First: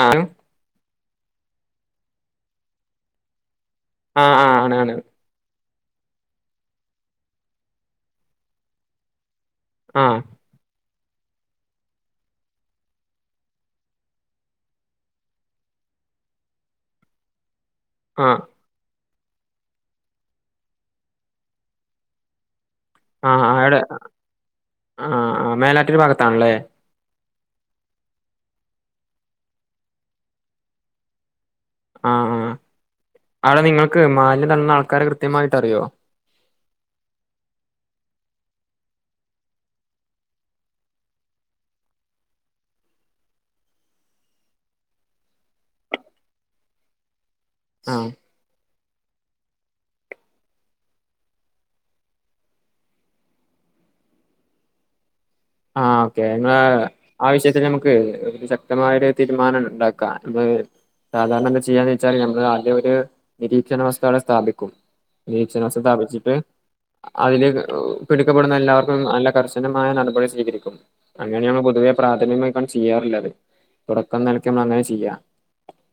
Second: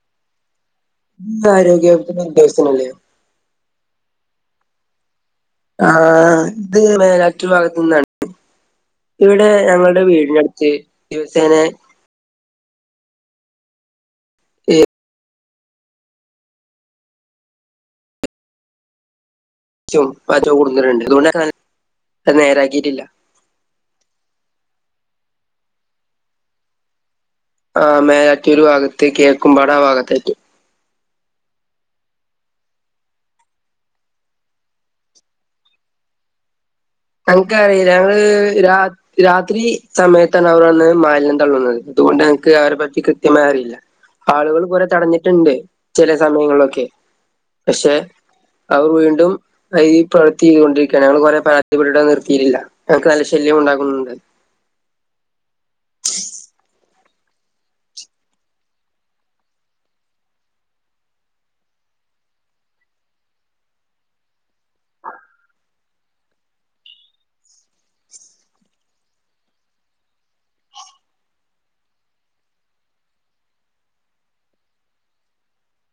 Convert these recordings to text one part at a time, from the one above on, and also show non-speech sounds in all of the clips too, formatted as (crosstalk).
ആ ഇതാരോഗ്യവകുപ്പിന്റെ ഉദ്യോഗസ്ഥനല്ലേ? ആ ആ ആണ് ആണ് ആ ഇത് വേനാറ്റുര് ഭാഗത്ത്ന്നാണ് ഇവിടെ ആ ഞങ്ങളുടെ വീടിനടുത്ത് ദിവസേനെ, ആഹ് (unintelligible) നേരാക്കി ആ ആ ഏടെ ആ മേലാറ്റൂര് ഭാഗത്താണല്ലേ? ആ മേലാറ്റൂര് ഭാഗത്ത് കിഴക്കുമ്പാട ആ ഭാഗത്തയ്റ്റ് ആഹ് ആ ആടെ നിങ്ങൾക്ക് മാലിന്യം തന്ന ആൾക്കാരെ കൃത്യമായിട്ടറിയോ? ഞങ്ങക്ക് അറീല ഞങ്ങള് രാ രാത്രി സമയത്താണ് അവര് വന്ന് മാലിന്യം തള്ളുന്നത് അതുകൊണ്ട് എനക്ക് അവരെ പറ്റി കൃത്യമായറിയില്ല ആളുകള് കൊറേ തടഞ്ഞിട്ട്ണ്ട് ചില സമയങ്ങളിലൊക്കെ ആ പക്ഷെ അവ വീണ്ടും ഈ പ്രവർത്തി ചെയ്തൊണ്ടിരിക്കയാണ് ഞങ്ങള് കൊറെ പരാ തിപ്പെട്ടിട്ടത് നിർത്തീറ്റില്ല ഞങ്ങ്ക്ക് നല്ലെ ശല്ല്യം ഉണ്ടാകുന്നുണ്ട് ആ ഓക്കെ ങ്ങ ആ വിശ്യത്തിന് നമുക്ക് ഒരു ശക്തമായ ഒരു തീരുമാനം ണ്ടാക്കാം സാധാരണ എന്താ ചെയ്യാന്ന് വെച്ചാല് നമ്മള് ആദ്യ ഒരു നിരീക്ഷണ വസ്തു അവടെ സ്ഥാപിക്കും നിരീക്ഷണ വസ്തു സ്ഥാപിച്ചിട്ട്, അതില് പിടിക്കപ്പെടുന്ന എല്ലാവർക്കും നല്ല കർശനമായ നടപടി സ്വീ കരിക്കും അങ്ങനെയാണ് പൊതുവെ പ്രാഥമികമായിക്കാണ്ട് ചെയ്യാറ്ള്ളത് തുടക്കെന്നെലക്ക് നമ്മളങ്ങനെ ചെയ്യ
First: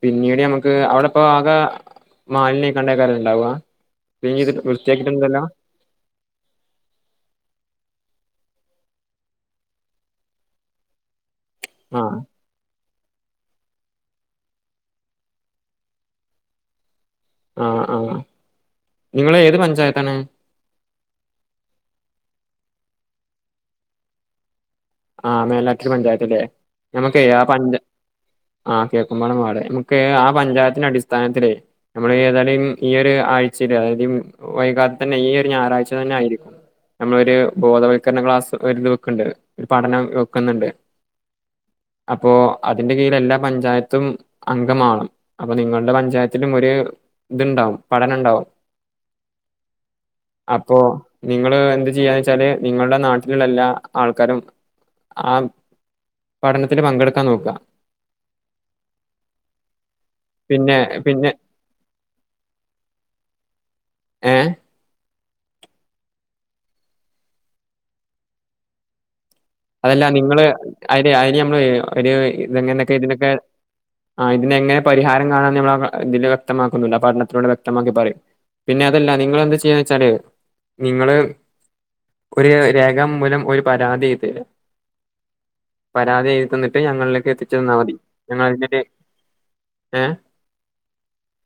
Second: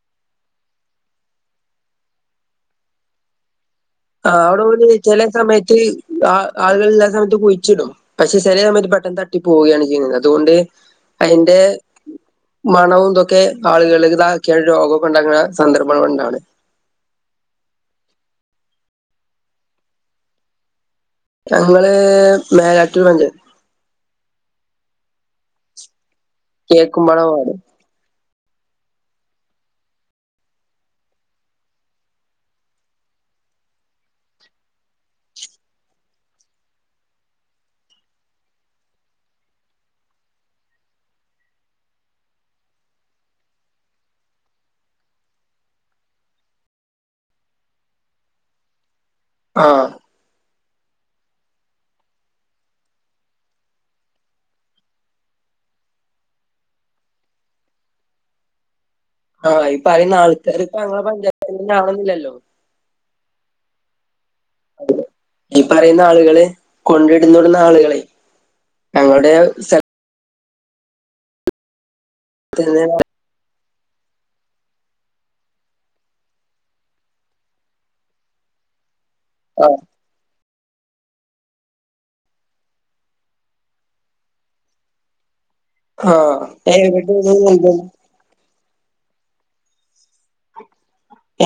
പിന്നീട് നമുക്ക് അവടപ്പാകെ മാലിന്യയ്ക്കാണ്ടേക്കാരല്ലേ ണ്ടാവാ ആ അവടെ ഓല് ചെലെ സമയത്ത് ആ ആളുകൾ ഇല്ലാത്ത സമയത്ത് കുഴിച്ചിടും പക്ഷെ ചെലെ സമയത്ത് പെട്ടെന്ന് തട്ടി പോവുകയാണ് ചെയ്യുന്നത് അതുകൊണ്ട്, അയിന്റെ, ആഹ് മണവും ഇതൊക്കെ ആളുകള് താക്കിയാല് രോഗൊക്കെണ്ടാക്ക്ണ, സന്ദർഭം കൊണ്ടാണ് ആഹ് ആഹ് നിങ്ങള് ഏത് പഞ്ചായത്താണ്? ഞങ്ങള് മേലാറ്റൂർ പഞ്ചായത്ത് ആ മേലാറ്റുര് പഞ്ചായത്ത്ലേ ഞമ്മക്കേ കേക്കുംപാടം ആ വാർഡ്. പഞ്ച ആഹ് കേക്കുമ്പാടം വാഡ് ഞമ്മക്ക്, ആ പഞ്ചായത്തിനടിസ്ഥാനത്തിലേ നമ്മള് ഏതായാലും ഈയൊര്, ആഴ്ചയില് അതായത് ഈ വൈകാതെ തന്നെ ഈ ഒര് ഞായറാഴ്ച തന്നായിരിക്കും നമ്മളൊരു ബോധവൽക്കരണ ക്ലാസ്സ് ഒര്ത് വെക്ക്ണ്ടത് ഒരു പഠനം വെക്കുന്നുണ്ട് അപ്പോ അതിന്റെ കീഴിലെല്ലാ പഞ്ചായത്തും അംഗമാവണം അപ്പൊ നിങ്ങളുടെ പഞ്ചായത്തിലുമൊര്, ഇത്ണ്ടാവും പഠനണ്ടാവും ആ അപ്പോ നിങ്ങള് എന്ത് ചെയ്യാന്ന് വെച്ചാല് നിങ്ങളുടെ നാട്ടിലുള്ള എല്ലാ ആൾക്കാരും ആ പഠനത്തിൽ പങ്കെടുക്കാൻ നോക്കുക ആ ഈ പറയുന്ന ആൾക്കാർ ഇപ്പ പിന്നെ ഞങ്ങളെ പിന്നെ പഞ്ചായത്താവണുന്നില്ലല്ലോ? ഏഹ് അത ഈ പറയുന്ന ആളുകള് കൊണ്ടിടുന്നിടുന്ന ആളുകളെ ഞങ്ങളുടെ അതല്ല നിങ്ങള് അ അതിന് നമ്മള് ഒരു സ്ഥലത്ത് നിന്ന് ഇതെങ്ങനൊക്കെ ഇതിനൊക്കെ ആ് ഇതിനന് എങ്ങനെ പരിഹാരം കാണാന്ന് നമ്മള ഇതില് വ്യക്തമാക്കുന്നുണ്ട് പഠനത്തിലനൂടെ വ്യക്തമാക്കി പറയും പിന്നെ അതല്ല നിങ്ങെന്ത് ചെയ്യ ആഹ് വെച്ചാല് നിങ്ങള് ഒരു രേഖാ മൂലം ഒരു പരാതി തരാ പരാതി ആഹ് എഴുതിതന്നിട്ട് ഞങ്ങളിലേക്ക് എവിടെയാണ് എത്തിച്ചതാൽ മതി ഞങ്ങൾ (unintelligible) എ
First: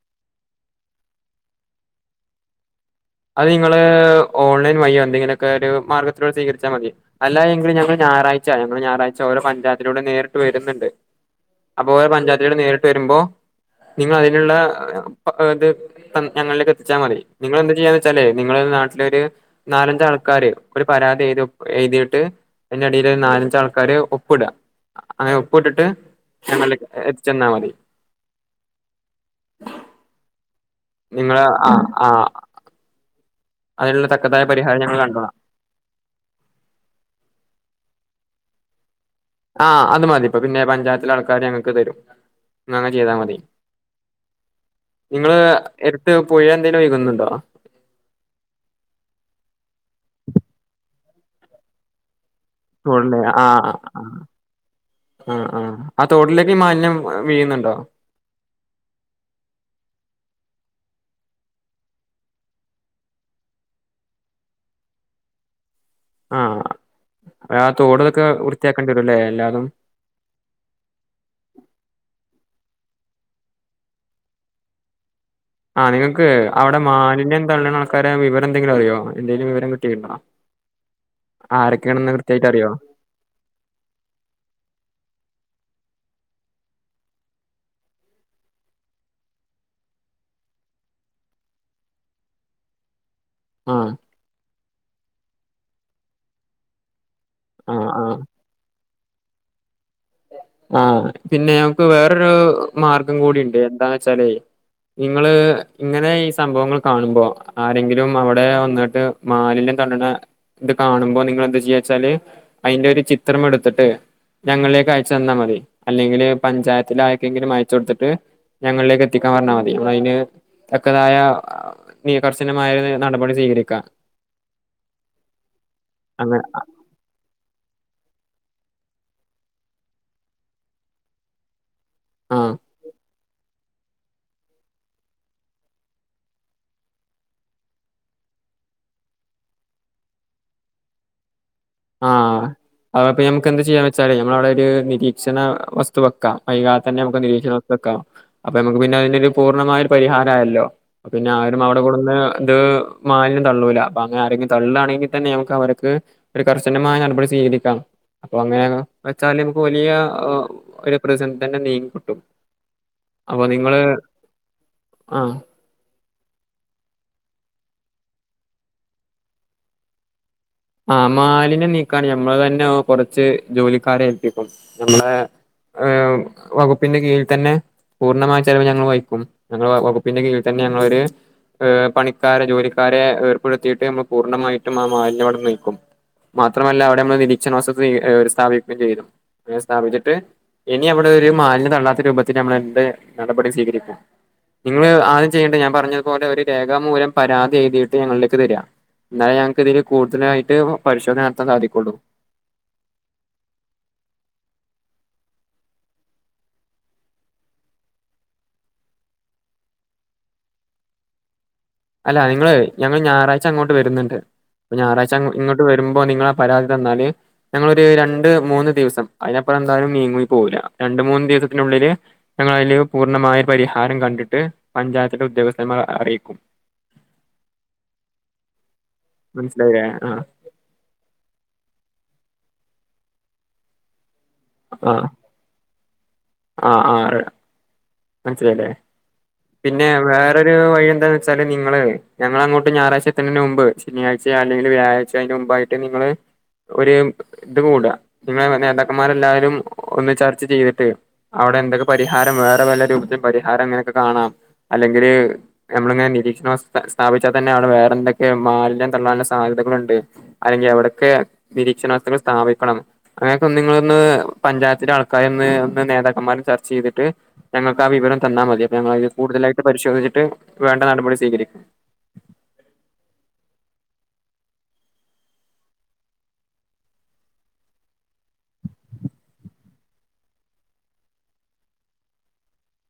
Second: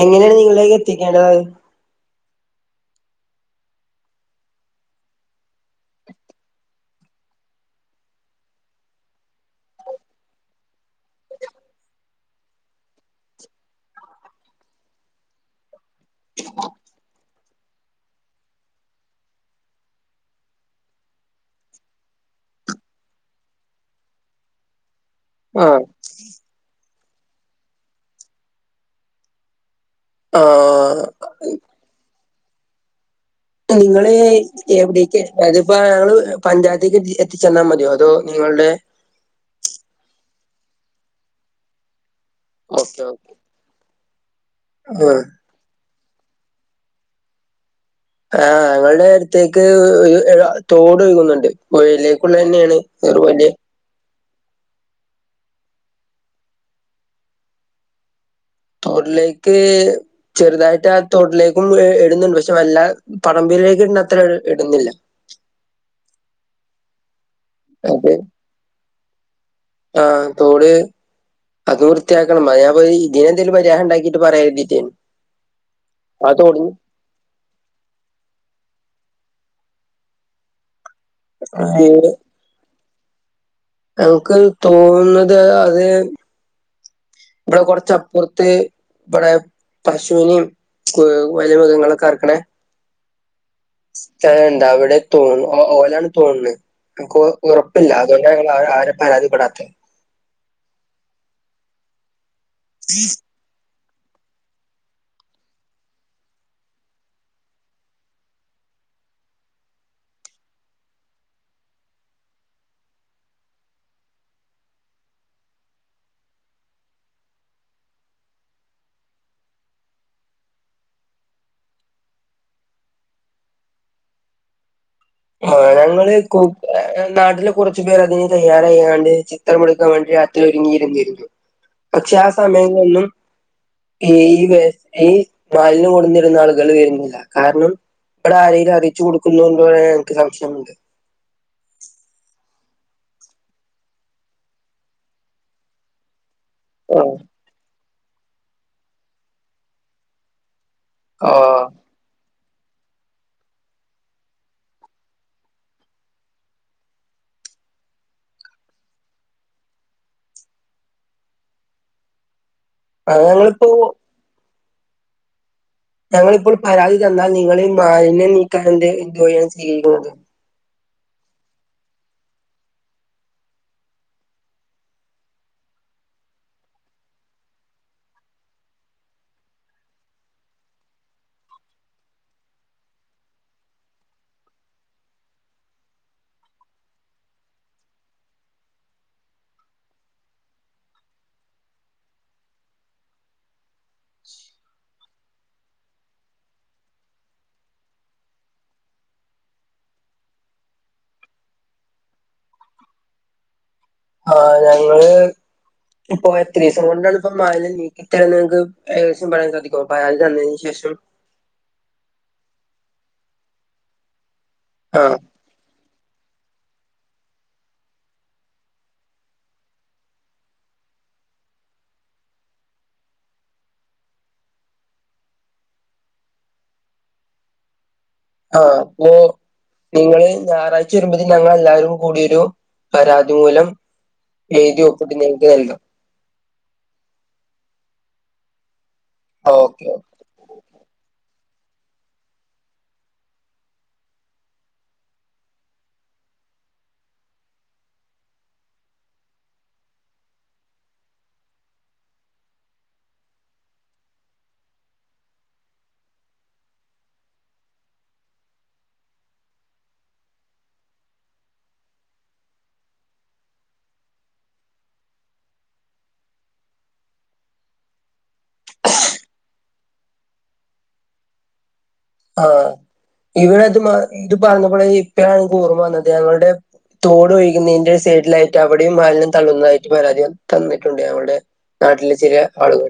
(inaudible) എങ്ങനെയാണ് നിങ്ങളേക്ക് എത്തിക്കേണ്ടത് അത് നിങ്ങള് ഓൺലൈൻ വയ്യോ എന്തെങ്കിലുമൊക്കെ ഒരു മാർഗത്തിലൂട് സ്വീരിച്ചാൽ മതി അല്ല എങ്കും (unintelligible) ഞായറാഴ്ച ഞങ്ങൾ ഞായറാഴ്ച ഓരോ പഞ്ചായത്തിലൂടെ നേരിട്ട് വരുന്നുണ്ട് അപ്പോ ഓരോ പഞ്ചായത്തുകൾ നേരിട്ട് വരുമ്പോ നിങ്ങ അതിനുള്ളത് (unintelligible) (inaudible) ഞങ്ങളിലേക്ക് എത്തിച്ചാൽ മതി നിങ്ങൾ എന്ത് ചെയ്യാ, (unintelligible) നിങ്ങള് നാട്ടിലൊ ഒരു നാലഞ്ച ആൾക്കാര് ഒരു പരാതി (unintelligible) എഴുതിട്ട് അതിന്റെ അടിയിൽ ഒരു നാലഞ്ച ആൾക്കാാര് ഒപ്പ ഇടുക അങ്ങനെ ഒപ്പ ആഹ് ഇട്ടിട്ട് ചെന്നമതി ആ നിങ്ങൾ ആ ആ അതിനുള്ള നിങ്ങള് തക്കതായ പരിഹാരം ഞങ്ങൾ എവിടേക്ക കണ്ടോളാം അതിപ്പോ ഞങ്ങള് പഞ്ചായത്തേക്ക് എത്തിച്ചെന്നാൽ മതിയോ അതോ? നിങ്ങളുടെ ആഹ് അത് മതി ഇപ്പ പിന്നെ പഞ്ചായത്തിലെ ആൾക്കാാര് ഞങ്ങൾക്ക് തരും ന അങ്ങനെ ഓക്കെ ചെയ്താ ഓക്കെ മതി ആഹ് നിങ്ങള് എടുത്ത് പുഴ എന്തേലും ഒഴു കുന്നുണ്ടോ? ആഹ് ഞങ്ങളുടെ അടുത്തേക്ക് (unintelligible) തോട് ഒഴുകുന്നുണ്ട് പുഴലേക്ക് തോടില് (unintelligible) ആഹ ആഹ് ആ തോട്ടിലേക്ക് ഈ മാലിന്യം വീയുന്നുണ്ടോ? തോട്ടിലേക്ക് ചെറുതായിട്ട് ആ തോട്ടിലേക്കും ഇടുന്നുണ്ട് പക്ഷെ വല്ല പറമ്പിലിലേക്ക് ഇട അത്ര ഇടുന്നില്ല, ആഹ അ അത് തോടതൊക്കെ വൃത്തിയാക്കേണ്ടി വരുല്ലേ എല്ലാതും ആഹ് തോട് അത് വൃത്തിയാക്കണം ഞാൻ ഇതിനെന്തെങ്കലും പരിഹാരം ഉണ്ടാക്കിയിട്ട് പറയൻ വേണ്ടിട്ടാണ് ആഹ നിങ്ങക്ക് അവിടെ മാലിന്യം തള്ളുന്ന ആൾക്കാരെ വിവരം എന്തെങ്കിലും അറിയോ? എന്തെലും വിവരം കിട്ടിയിട്ടുണ്ടോ ഏഹ് ആരൊക്കെയാണെന്ന് കൃത്യായിട്ട് അറിയോ? ഞങ്ങക്ക് തോന്നുന്നത് അത് ഇവിടെ കുറച്ചപ്പുറത്തെ ഇവിടെ പശുവിനെയും വലിയ മൃഗങ്ങളക്കെർക്കണേ, ആഹ് സ്ഥലണ്ട അവിടെ തോന്നു ഓലാണ് തോന്നുന്നത് ക്ക് ആഹ് ഉറപ്പില്ല ആഹ് അതുകൊണ്ടാണ്ഞ ആരെ പരാതിപ്പെടാത്തത് ആഹ പിന്നെ ഞമുക്ക് വേറൊരു മാർഗം കൂടിണ്ട് എന്താന്ന് വെച്ചാലേ നിങ്ങള് ഇങ്ങനെ ഈ സംഭവങ്ങൾ കാണുമ്പോ ആരെങ്കിലും അവിടെ വന്നിട്ട് മാലി (unintelligible) ഇത് കാണുമ്പോ നിങ്ങള് എന്താ ചെയച്ചാല് അതിന്റെ ഒരു ചിത്രം എടുത്തിട്ട് ഞങ്ങളിലേക്ക് അയച്ചു തന്നാൽ മതി അല്ലെങ്കില് പഞ്ചായത്തില ആക്കെങ്കിലും അയച്ച കൊടുത്തിട്ട് ഞങ്ങളിലേക്ക് എത്തിക്കാൻ പറഞ്ഞാൽ മതി അതിന് തക്കതായ കർശനമായ നടപടി സ്വീകരിക്കാം. ആ ഞങ്ങള് അങ്ങനെ (unintelligible) നാട്ടിലെ കുറച്ചു പേർ അതിന് തയ്യാറായാണ്ട് ചിത്രം എടുക്കാൻ വേണ്ടി രാത്രി ഒരുങ്ങിയിരുന്നിരുന്നു പക്ഷെ ആ സമയങ്ങളൊന്നും ഈ.. വെ മാലിന്യം കൊട്ന്നിരുന്ന ആളുകൾ വരുന്നില്ല കാരണം. ഇവടെ ആരെയിലും അറിച്ചു കൊടുക്കുന്നുണ്ടോ (unintelligible) എനിക്ക് സംശയമുണ്ട്. ആഹ് അഅപ്പ മ്മക്ക് എന്താ ചെയ്യാന്ന് വെച്ചാല് നമ്മള അഉടെ ഒരു നിരീക്ഷണ വസ്തു വെക്കാം. വൈകാതെ തന്നെ ആ മുക്ക് നിരീക്ഷണ വക്കാം അപ്പൊ നമുക്ക് പിന്നെ അയിന് ഒരു പൂർണ്ണമായ ഒരു പരിഹാരയല്ലോ. പിന്നെ ആ, ആരും അവിടെ കൊട്ന്ന്. ഇത് മാലിന്യം തള്ളൂല അപ്പൊ അങ്ങനെ ആരെങ്കിലും തള്ളാണെങ്കിൽ തന്നെ നമക്ക് അവര്ക്ക്. ഒരു കർശനമായ നടപടി സ്വീകരിക്കാം. അപ്പൊ അങ്ങനെ ഹ് വെച്ചാല് നമുക്ക് വലിയ ഹ്.. ഒരു പ്രതിസന്ധി തന്നെ നീങ്ങി കിട്ടും. അഹ് അപ്പൊ ഞങ്ങളിപ്പോ നിങ്ങള് ആഹ്. ഞങ്ങളിപ്പോൾ പരാതി തന്നാൽ നിങ്ങളീ മാലിന്യം നീക്കാൻ ന്തെ എന്ത് വഴി ചെയ്യുന്നത്? ആ മാലിന്യം നീക്കാണ് ഞമ്മള് തന്നെ കൊറച്ച് ജോലിക്കാരെ ഏൽപ്പിക്കും ഞമ്മളെ. ഏഹ് വകുപ്പിന്റെ കീഴിൽ തന്നെ. പൂർണ്ണമായ ചെലവ് ഞങ്ങൾ വഹിക്കും ഞങ്ങള വ വകുപ്പിന്റെ കീഴിൽ തന്നെ ഞങ്ങളൊര് ഏഹ് പണിക്കാരെ ജോലിക്കാരെ ഏർപ്പെടുത്തിയിട്ട് നമ്മൾ പൂർണ്ണമായിട്ടും ആ മാലിന്യം അവിട്ന്നീക്കും. മാത്രമല്ല അവിടെ മ്മൾ (unintelligible) ഒരു സ്ഥാപിക്കുകയും ചെയ്തു അനെ സ്ഥാപിച്ചിട്ട്. ഇനി അവിടെ ഒരു മാലിന്യം തള്ളാത്ത രൂപത്തിൽ നമ്മള് എന്ത് നടപടി സ്വീകരിക്കും? നിങ്ങള് ആദ്യം ചെയ്യേണ്ടേ ഞാൻ പറഞ്ഞതുപോലെ ഒരു രേഖാമൂലം പരാതി എഴുതിയിട്ട് ഞങ്ങളിലേക്ക് തരാ. ഇന്നാലെ ഞങ്ങക്ക് ഇതില് കൂടുതലായി ട്ട് പരിശോധന നടത്താൻ സാധിക്കുള്ളൂ. ആഹ് ഞങ്ങള്. ഇപ്പൊ എത്രീസം കൊണ്ടാണ് ഇപ്പ മാലിന്യം നീക്കി തെര്ന ങ്ങക്ക് ഏകദേശം പറയാൻ സാധിക്കൊ പരാതി തന്നതിന് ശേഷം. (inaudible) അല്ല നിങ്ങള് ഞങ്ങള് ഞാറായ്ച അങ്ങോട്ട് വരുന്നുണ്ട് അപ്പൊ ഞാറാഴയ്ച ആഹ് ഇങ്ങോട്ട് വരുമ്പോ നിങ്ങള പരാതി തന്നാല് ഞങ്ങളൊര് രണ്ട് മൂന്ന് ദിവസം അതിനപ്പറം എന്തായാലും നീങ്ങുയി പോവൂല രണ്ട്മൂന്ന് ദിവ (unintelligible) ത്തിനുള്ളില് ഞങ്ങളയിൽ പൂർണ്ണമായ പരിഹാരം കണ്ടിട്ട് പഞ്ചായത്തിന്റെ ഉദ്യോഗസ്ഥന്മാർ അറിയിക്കും. ആഹ് അപ്പോ മനസ്സിലായില്ലേ ആ നിങ്ങള് ഞായറായ്ച വരുമ്പോതി ഞങ്ങൾ എല്ലാരും കൂടിയൊ രു പരാതി മൂലം. എഴുതി ആ ഒപ്പിട്ട് നിങ്ങക്ക് നൽകാം. ആ ആ മനസ്സിലായില്ലേ ഓക്കെ പിന്നെ ഓക്കെ. വേറൊരു വഴി എന്താ ച്ചാല് നിങ്ങള് ഞങ്ങള് അങ്ങോട്ട് ഞാറായ്ച്ചെത്ത്ണീന്റെ മുമ്പ് ശനിയായ്ചയോ അല്ലെങ്കിൽ വ്യാഴാഴ്ച യ്ച്ചയോ അയിന്റെ മുമ്പായിട്ട് നിങ്ങള്. ഒരു ഇത് കൂട്അ നിങ്ങളെ നേതാക്കന്മാരെല്ലാരും ഒന്ന് ചർച്ച ചെയ്തിട്ട് അ അവിടെ എന്തൊക്കെ പരിഹാരം വേറെ വല്ല (unintelligible) പരിഹാരം അങ്ങനെയൊക്കെ കാണാം അല്ലെങ്കിൽ നമ്മളിങ്ങനെ നിരീക്ഷണ വസ്തു സ്ഥാപിച്ചാൽന്നെ അവിടെ വേറെ ടെന്തൊക്കെ മാലിന്യം തള്ളാനുള്ള സാധ്യതകളുണ്ട് അല്ലെങ്കിൽ എവിടൊക്കെ നിരീക്ഷണ വസ്തുകൾ സ്ഥാപിക്കണം. അങ്ങനെയൊക്കെ ഒന്നിങ്ങളൊന്ന് പഞ്ചായത്തിലെ ആൾക്കാരെ ഒന്ന് ഒന്ന് നേതാക്കന്മാരും ചർച്ച ചെയ്തിട്ട്. ഞങ്ങൾക്ക് ആ വിവരം തന്നാ മതി അപ്പൊ ഞങ്ങളയിന് കൂടുതലായിട്ട് പരിശോധിച്ചിട്ട് വേണ്ട നടപടി സ്വീകരിക്കും. ആഹ് ഇവിടെത് മാ ഇത് പറഞ്ഞപ്പൊളെ ഇപ്പഴാണ് ൻക്ക് ഓർമ്മ വന്നത് ഞങ്ങളുടെ. തോട് ഒഴികുന്നതിന്റെ സൈഡിലായിട്ട് അവിടെയും മാലിനും തള്ളുന്നതായിട്ട് പരാതി തന്നിട്ടുണ്ട് നമ്മടെ. നാട്ടിലെ ചില ആളുകൾ.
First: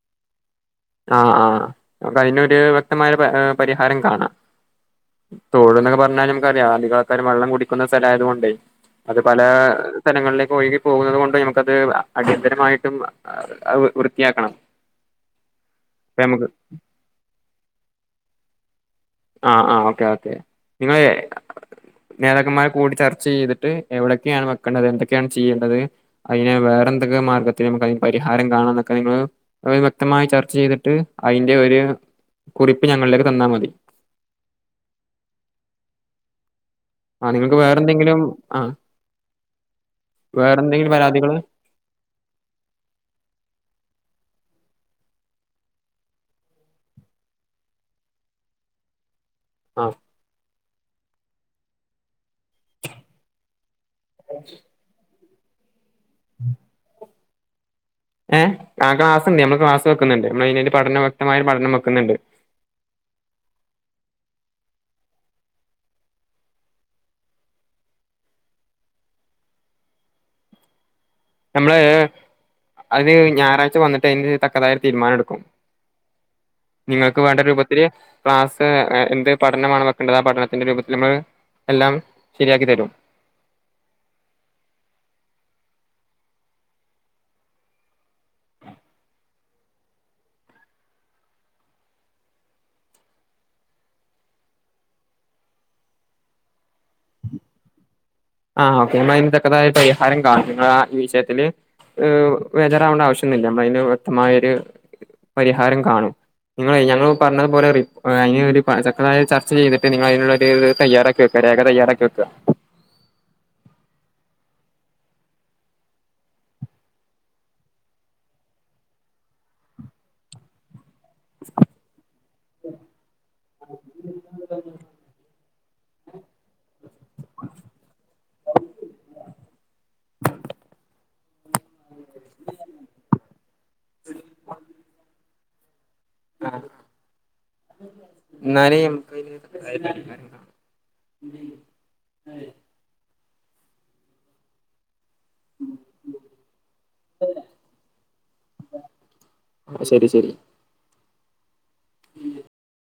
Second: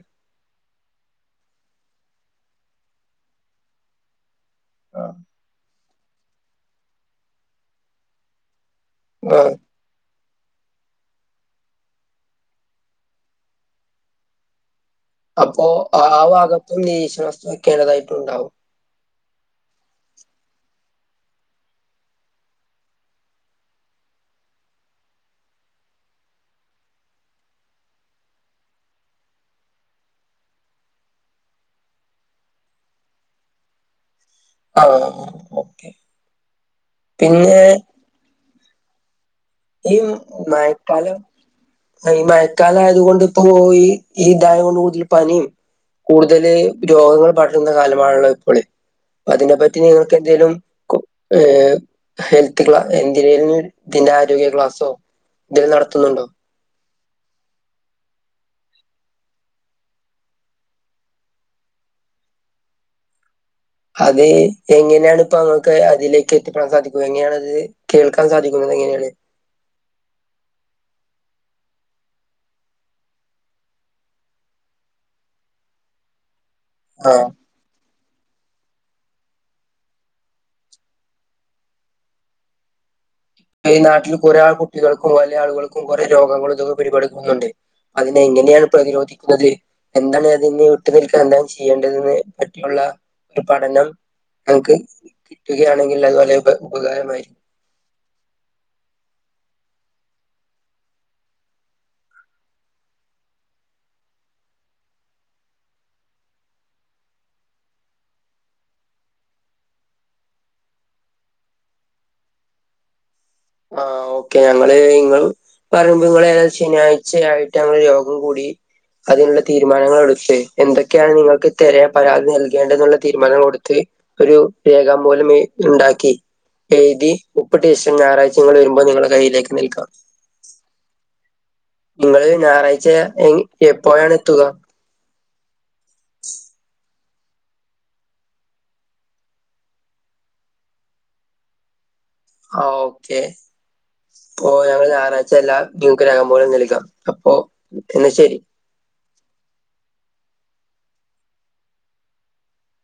ആ ആഹ് അപ്പൊ അയിനൊരു വ്യക്തമായ പ ഹ് പരിഹാരം കാണാം. തോട് ന്നൊക്കെ പറഞ്ഞാല് നമക്ക്റിയാം അധികാള്ക്കാരും വെള്ളം കുടിക്കുന്ന സ്ഥല ആയതുകൊണ്ടേ. അത് പല ആഹ് ഹ്.. സ്ഥലങ്ങളിലേക്ക് ഒഴുകി പോകുന്നത് കൊണ്ട് നമുക്കത് അ ഹ് അടിയന്തരമായിട്ടും അ അ ഹ് വ് വൃത്തിയാക്കണം. അപ്പോ ആ അപ്പ നമുക്ക് ഭാഗത്തും നിരീഷണസ്തു വെക്കേണ്ടതായിട്ടുണ്ടാവും. ആ.. ആ.. ഓക്കെ ഓക്കെ നിങ്ങള്. നേതാക്കന്മാര് കൂടി ചർച്ച ചെയ്തിട്ട് എവിടൊക്കേണ് വെക്കേണ്ടത് എന്തൊക്കെയാണ് ചെയ്യേണ്ടത് അയിനെ വെ റന്തൊക്കെ മാർഗ്ഗത്തിൽ നമുക്കയിന് പരിഹാരം കാണാംന്നൊക്കെ നിങ്ങൾ വ്യക്തമായി ചർച്ച ചെയ്തിട്ട് അയിന്റെ ഒര് കുറിപ്പ് ഞങ്ങളിലേക്ക് തന്നാൽ മതി. ആഹ് ഓക്കെ. ആ നിങ്ങൾക്ക് പിന്നെ വേറെ എന്തെങ്കിലും ആ ഈ വേറെന്തെങ്കിലും മഴക്കാലം പരാതികള് ഈ മഴക്കാലം ആയതുകൊണ്ട് ഇപ്പോ പോയി ഈ ദായം കൊണ്ട് ഊതിൽ പനി കൂടുതല് രോഗങ്ങൾ പടരുന്ന കാലമാണല്ലോ ഇപ്പോള് അതിനെപ്പറ്റി ആ നിങ്ങൾക്ക് എന്തെലും കോ കെ ഹെൽത്ത് (inaudible) ആരോഗ്യ ക്ലാസോ ഇതിൽ നടത്തുന്നുണ്ടോ ഏ ആ ക്ലാസ്സുണ്ട് നമ്മള് ക്ലാസ് വെക്കുന്നുണ്ട് നമ്മള് പഠന അതിനെ വ്യക്തമായിട്ട് പഠനം വെക്കുന്നുണ്ട് (inaudible) അത് എങ്ങനെയാണ് ഇപ്പൊ ഞങ്ങൾക്ക് അതിലേക്ക് എത്തിപ്പെടാൻ സാധിക്കും എങ്ങനെയാണത് കേൾക്കാൻ സാധിക്കുന്നത് എങ്ങനെയാണ് നമ്മള്ള്ള് അത് ഞായറാഴ്ച വന്നിട്ട് അതിന്റെ തക്കതായ ഒരു തീരുമാനം എടുക്കും നിങ്ങൾക്ക് ആഹ് വേണ്ട രൂപത്തില് ക്ലാസ് എന്ത് പഠനമാണ് വെക്കേണ്ടത് ആ പഠനത്തിന്റെ രൂപത്തിൽ നമ്മൾ എല്ലാം ശരിയാക്കി തരും ഈ നാട്ടിൽ കുറെ ആൾ കുട്ടികൾക്കും വലിയ ആളുകൾക്കും കുറെേ രോഗങ്ങളും ഇതൊക്കെ പിടിപെടുക്കുന്നുണ്ട് അതിന് എങ്ങനെയാണ് പ്രതിരോധിക്കുന്നത് എന്താണ് ഞാൻ നിന്നെ വിട്ടു നിൽക്കാൻ എന്താണ് ചെയ്യേണ്ടതെന്ന് പറ്റിയുള്ള ഒരു പഠനം ഞങ്ങൾക്ക് കിട്ടുകയാണെങ്കിൽ അത് വളരെ ഉപകാരമായിരിക്കും ആ ഓക്കെ അതിനെ തകത്തായ പരിഹാരം കാണും നിങ്ങളുടെ ആ വിഷയത്തിന് ഏ, വജറാവേണ്ട ആവശ്യമെന്നുമില്ല നമ്മ അതിന് വ്യക്തമായൊരു പരിഹാരം കാണും. നിങ്ങൾ ഞങ്ങൾ പറഞ്ഞതുപോലെ റി അ ഒരു തക്കതായ ചർച്ച ചെയ്തിട്ട് നിങ്ങൾ അതിനുള്ള ഒരു തയ്യാറാക്കി വെക്കാം. വേഗം തയാറാക്കി വെക്കാം ആ ഓക്കെ ഞങ്ങള് നിങ്ങള് പറമ്പുങ്ങളെ ശനിയാഴ്ചയായിട്ട് ഒരു യോഗം കൂടി അതിനുള്ള തീരുമാനങ്ങൾ എടുത്തെ എന്ത് എന്തൊക്കെയാണ് നിങ്ങൾക്ക് തെരെ പരാതി നൽകേണ്ടതുള്ള തീരുമാനങ്ങ കൊടുത്ത് ഒരു രേഖാമൂലം ഈ ഉണ്ട ഒക്കെ എഴുതി ഉപ്പിട്ട് ശേഷം ഞായറാഴ്ച നിങ്ങൾ വരുമ്പോൾ നിങ്ങളുടെ കയ്യിലേക്ക് നൽക്കാം നിങ്ങള് ഞായറാഴ്ച എപ്പോഴാണ് എത്തുക എന്നാൽ നമ്മുക്ക് അതിന് പരിഹാരം കാണാം ആ ഓക്കെ ഈ പോയെർന്നോ ഞായറാഴ്ച എല്ലാം നിങ്ങൾക്ക് രോഖമൂലം നൽക്കാം അപ്പൊ എന്നാ ശരി ആ ശരി ശരി ഉം